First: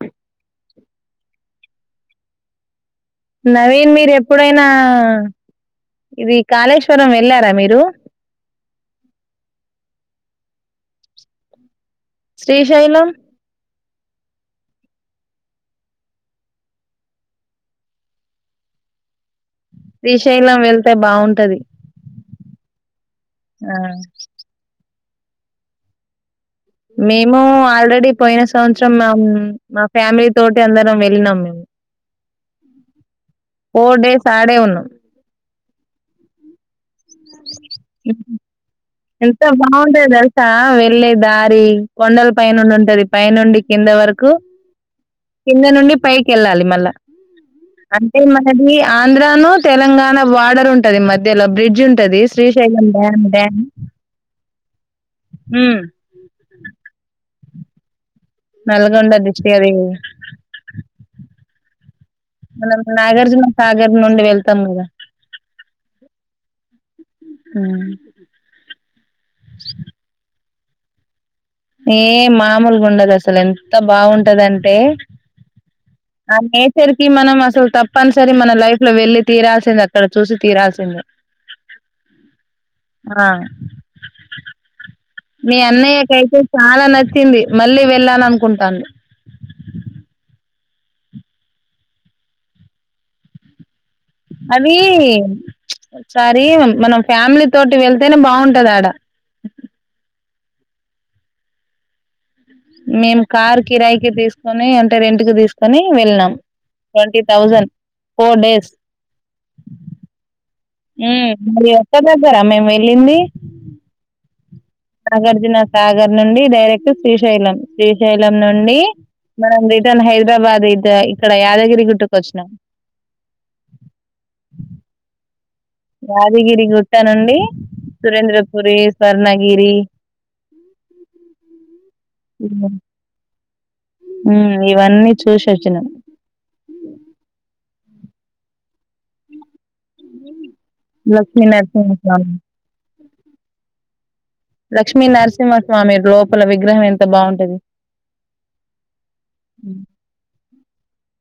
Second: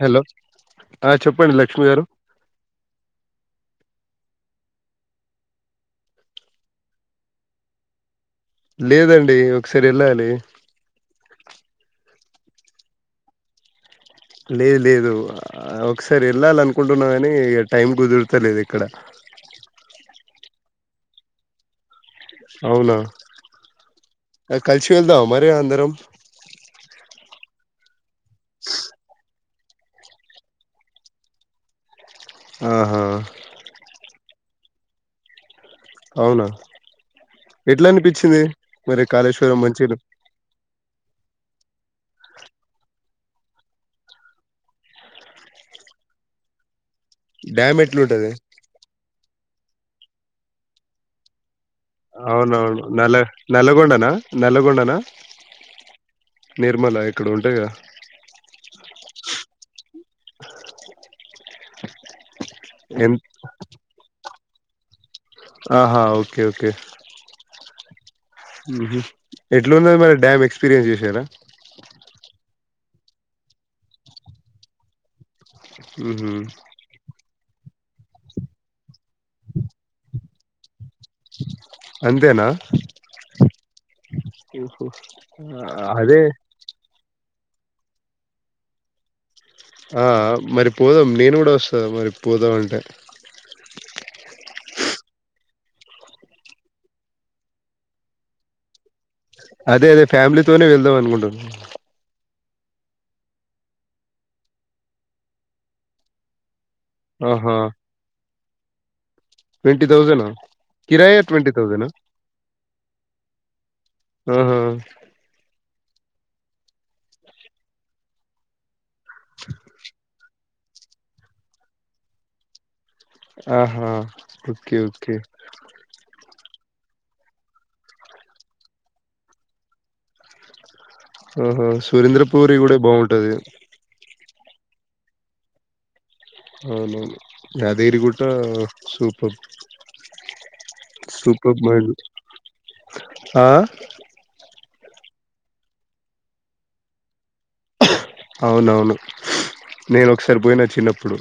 Hello ఆ చెప్పండి లక్ష్మి గారు నవీన్ మీరు ఎప్పుడైనా ఇది కాళేశ్వరం వెళ్ళారా మీరు లేదండి ఒకసారి వెళ్ళాలి శ్రీశైలం లేదు లేదు ఒకసారి వెళ్ళాల అనుకుంటున్నా కాని టైం కుదురుతా లేదు ఇక్కడ శ్రీ శైలం వెళ్తే బాగుంటది అవునా ఆ కలిసి వెళ్దావా మరి అందరం నో ఆల్రెడీ పోయిన సంవత్సరం మేం మా ఫ్యామిలీ తోటి అందరం వెళ్ళినం మేము ఆహా తడే ఉను అవునా ఎట్లా అనిపించింది మరి ఎంత కాళేశ్వరం మంచిగా బాగుంటది తెలుసా వెళ్ళ దారి కొండల పైనుండి ఉంటది పైనుండి కింద వరకు కింద నుండి పైకి వెళ్ళాలి మళ్ళా డ్యామ్ అంటే ఎట్లుంటది మనది ఆంధ్రాను తెలంగాణ బార్డర్ ఉంటది మధ్యలో బ్రిడ్జ్ ఉంటది శ్రీశైలం డ్యామ్ డ్యామ్ నల్గొండనా ఉమ్ నిర్మలా ఇక్కడ ఉంటాగా నల్గండ డిస్ట్రిక్ అది మనం ఎ నాగార్జున సాగర్ నుండి వెళ్తాం కదా ఆహా ఓకే ఓకే హ ఎట్లు ఉందో మరి డ్యామ్ ఎక్స్పీరియన్స్ చేసారా ఏ మామూలుగా ఉండదు అసలు ఎంత బాగుంటదంటే ఊహు ఆ నేచర్ కి మనం అసలు తప్పు తప్పనిసరి మన లైఫ్ లో వెళ్లి తీరాల్సిందే అక్కడ చూసి తీరాల్సిందే అంతేనా ఆ హుహు. మీ అన్నయ్యక అదే అయితే చాలా నచ్చింది మళ్ళీ వెళ్ళాను అనుకుంటాను ఆ మరి పోదాం నేను కూడా వస్తాంది మరి పోదాం అంటే అది ఒకసారి మనం ఫ్యామిలీ తోటి వెళ్తేనే బాగుంటది ఆడ అదే అదే ఫ్యామిలీతోనే వెళ్దాం అనుకుంటున్నాను మేము కార్ కిరాయికిి తీసుకొని అంటే రెంట్ కి తీసుకొని వెళ్ళనాం ట్వంటీ ఆహా! తౌజండ్ ఫోర్ డేస్ కిరాయా మళ ఒక్క దగ్గరా మేము వెళ్ళింది ఆహా నాగార్జున సాగర్ నుండి డైరెక్ట్ శ్రీశైలం శ్రీశైలం నుండి మనం రిటన్ హైదరాబాద్ ఇ ఇక్కడ యాదగిరి గుటుకు వచ్చినాం ఆహా ఓకే ఓకే యాదగిరి గుట్ట నుండి సురేంద్రపురి స్వర్ణగిరి హ ఆహో సురేంద్ర పూరి కూడా బాగుంటది ఇవన్నీ చూసిచ్చినం అవున యాదగిరి గుట్ట సూపర్ లక్ష్మీనరసింహ స్వామి ఆ! లక్ష్మీ నరసింహస్వామి లోపల విగ్రహం ఎంత బాగుంటది అవునవును నేను ఒకసారి పోయిన చిన్నప్పుడు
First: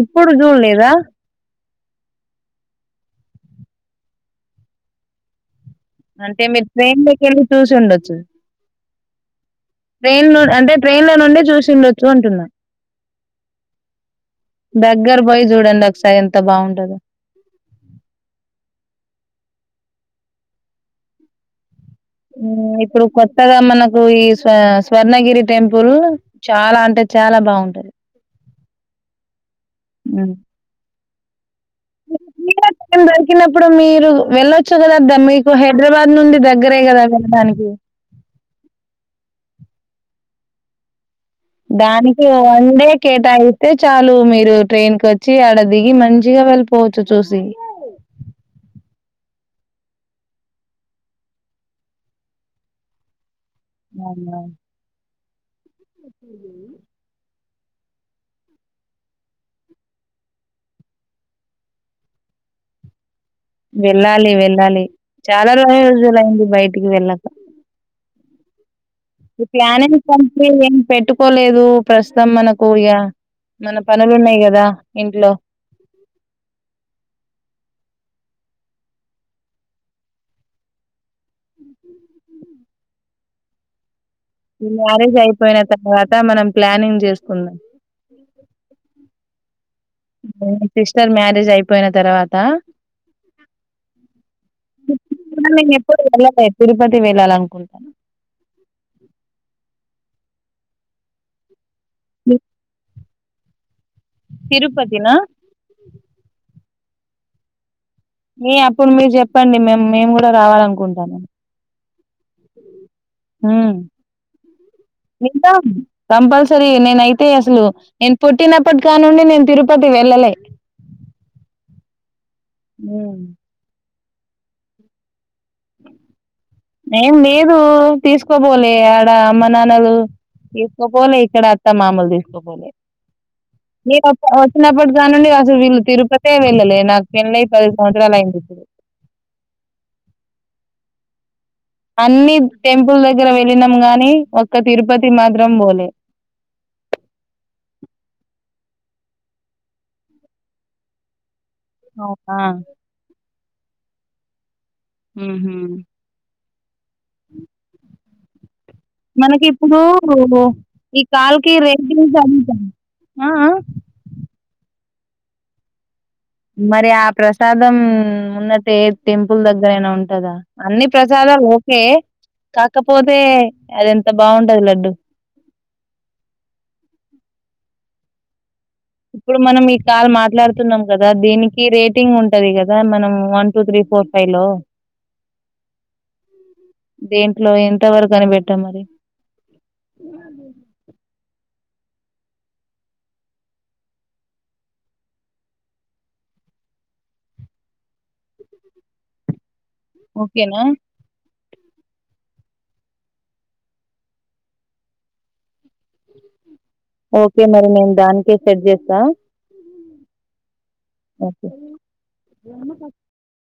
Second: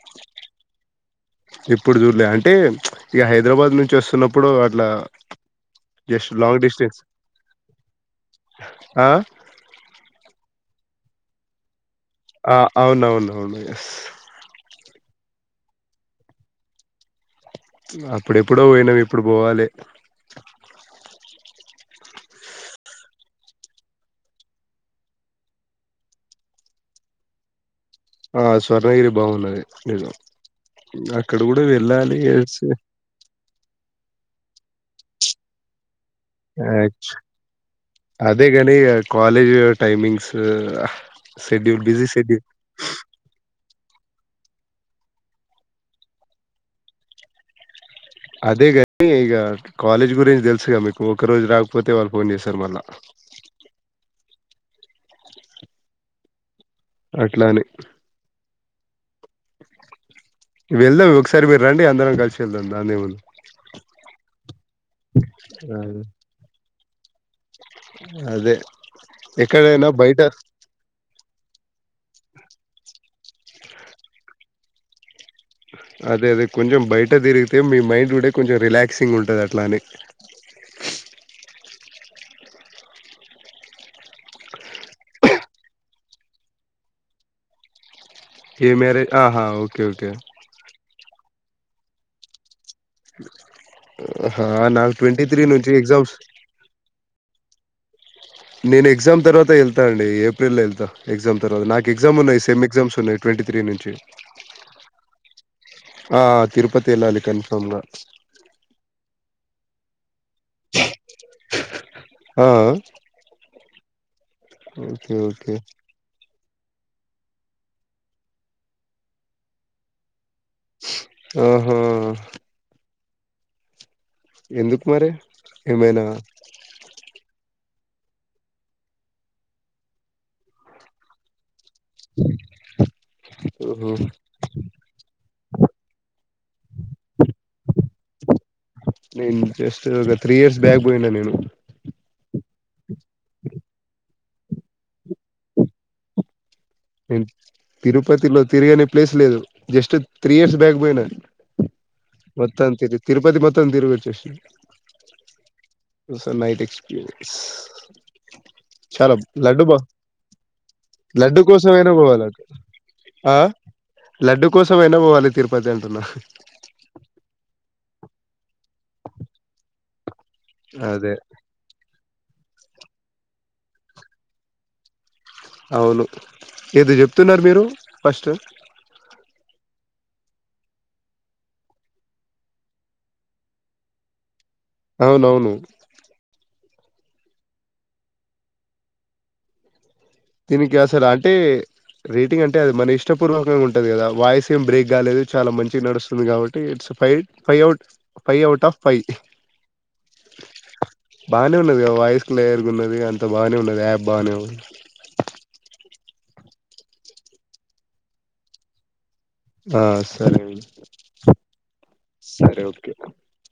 ఇప్పుడు చూడలేదా ఎప్పుడు చూర్లే అంటే ఈ హైదరాబాద్ నుంచి వస్తున్నప్పుడు అట్లా జస్ట్ అంటే లాంగ్ మీరు డిస్టెన్స్. ట్రైన్లోకి వెళ్ళి చూసి ఉండొచ్చు ఆ! ట్రైన్ ను అంటే ట్రైన్ లో నుండి చూసిందచు ఆ అవునవును అవును ఎస్ దగ్గర బాయ్ చూడండి ఒకసారి ఎంత బాగుంటదు అప్పుడెప్పుడో వొయినామ్, ఇప్పుడు బోవాలే. ఇప్పుడు కొత్తగా మనకు, ఈ స్వ స్వర్ణగిరి టెంపుల్ చాలా అంటే. చాలా బాగుంటది. ఆ స్వర్ణగిరి బాగున్నది, నిజం మ్మ్ అక్కడ. ఇప్పుడు వెళ్ళాలి ఏసి. మీరే టైం దొరికినప్పుడు మీరు వెళ్ళొచ్చు కదా ద్దా మీకు హెద్రా. ఏచ్ అదేగాని అ కాలేజ్ టైమింగ్స్. షెడ్యూల్ బిజీ దానికె షెడ్యూల్ వన్ డే కేటా. అయితే చాలు, మీరు ట్రైన్ కు వచ్చి, ఆడ దిగి మంచిగా వెళ్ళిపోవచ్చు చూసి. అదేగాని ఇగ, కాలేజ్ గురించి తెలుసుగా మీకు, ఒక రోజు రాకపోతే వాళ్ళు ఫోన్ జెస్తారు మళ్ళా. అవునా. అట్లాఅని. వెళ్దాం ఒకసారి మీరు రండి, అందరం కలిసి వెళ్దాం దాదేముంది. వెళ్ళాలి వెళ్ళాలి, చాలా రొ రోజులయింది బయటికి వెళ్ళక. అదే. ఈ ఎక్కడైనా ఫ్నానేన్ బయట కంపెనీ ఏం పెట్టుకోలేదు, ప్రస్తుతం మనకు ఇగ. మన పనులు ఉన్నాయి గదా ఇంట్లో. అదే అదే కొంచం బయట తీరిగితే, మీ మైండ్. టుడే కొంచం రిలాక్సింగ్ ఉంటంది, అట్లా అని. ఈ మ్యారేజ్ అయిపోయిన తర్వాత, మనం ప్లానింగ్ జెసుకుందాం. ఏ మ్యారేజ్ ఆహా ఓ. సిస్టర్ మ్యారేజ్ అయిపోయిన తర్వాత. ఆహా, నాకు ట్వంటీ త్రీ నను నుంచి ఎప్పుడు ఎగ్జామ్స్ వెళ్ళాలే, తరుపతి వెళ్ళాల లను. కొల్తను నేను ఎగ్జామ్ తర్వాత ఏళ్తా అండి, ఏప్రిల్ల్లో ఏళ్తా, ఎగ్జామ్ తరువాత, నాకుగ్జామ్ ఉన్నాయి సెమ్ ఎగ్జమ్స్ ఉన్నాయి. ట్వంటీ త్రీ నుంచి. తిరుపతిన. ఆ తిరుపతి ఏళ్ళాలి కన్ఫర్మ్ గా. ఏ అప్పుడు మీరు జెప్పండి, మేమ్ మేము కూడా రావాల అనుకుంటానమ్. ఆ ఉమ్ ఓకే ఓకే వెళ్తామ్ కంపల్స. సరే నేనయితే అసలు, నేను పుట్టినప్పటి కానుండి నేను తిరుపతి వెళ్ళలే. ఓహో. ఉమ్. ఎందుకు మరి ఏమైనా. ఏం లేదు. తీసుకబోలే ఆడ అమ్మ నాన్నలు, తీసుకపోలే ఇక్కడ. అత్త మామలు తీసకపోలే. ఓహో నేను అప్ వొచ్చినప్పటి కానుండి, అసలు వీళ్ళు తిరుపతే వెళ్ళలే, నాకు పెళ్ళి పది సంవత్సరాలు అయింది. అ నేను జస్ట్ ఒక త్రీ ఇయర్స్, బ్యాక్ బోయినా నేను. అన్ని టెంపుల్ దగ్గర వెళ్ళినాం గానీ, ఒక్క తిరుపతి మాత్రం బోలే. తిరుపతిలో తిరిగనీ ప్లేస్ లేదు, జస్ట్ త్రీ ఇయర్స్ బ్యాక్ బోయినా. అవునా మొత్తం తరు తిరుపతి మొత్తం తిరుగొచ్చేసిన. ఉమ్. ఎక్స్పీరియన్స్ చాలా మనకి లడ్డు బా ఇప్పుడు ఈ కాల్ లడ్డు కీ. కీ కోసమైనా రేటింక్స్ పోవాలి అటు ఎంత అ ఆ. నువ్వు ఎండు పొవాలి తిరుపతి అంటున్నా. ఉన్నటే టెంపుల్ దగ్గరయినా ఉంటగ, అన్ని అదే ప్రసాదాలు ఓకే. కాకపోతే, అది ఎంత బాగుంటది లడ్డు. అవును ఏది చెప్తున్నారు మీరు ఫస్ట్ ఇప్పుడు మనం ఈ కాల్ మాట్లాడుతున్నాం కదా దీనికి రేటింగ్ ఉంటది కదా మనం వన్ టూ త్రీ పో పయి లో అవునవును దేంట్లో ఎంతవరకు అని పెట్టాం మరి దీనికిసార అంటే రేటింగ్ అంటే అది మన ఇష్టపూర్వకంగా ఉంటది కదా వాయిస్ ఏం బ్రేక్ కాలేదు చాలా మంచిగా నడుస్తుంది కాబట్టి it's five five out five out of five ఓకేనా బాగానే ఉన్నది వాయిస్ క్లయర్గా ఉన్నది అంత బాగానే ఉన్నది యాప్ బాగానే ఉంది ఓకే మరి నేను దానికే సెట్ చేస్తా ఆ సరే అం ఓకే సరే కే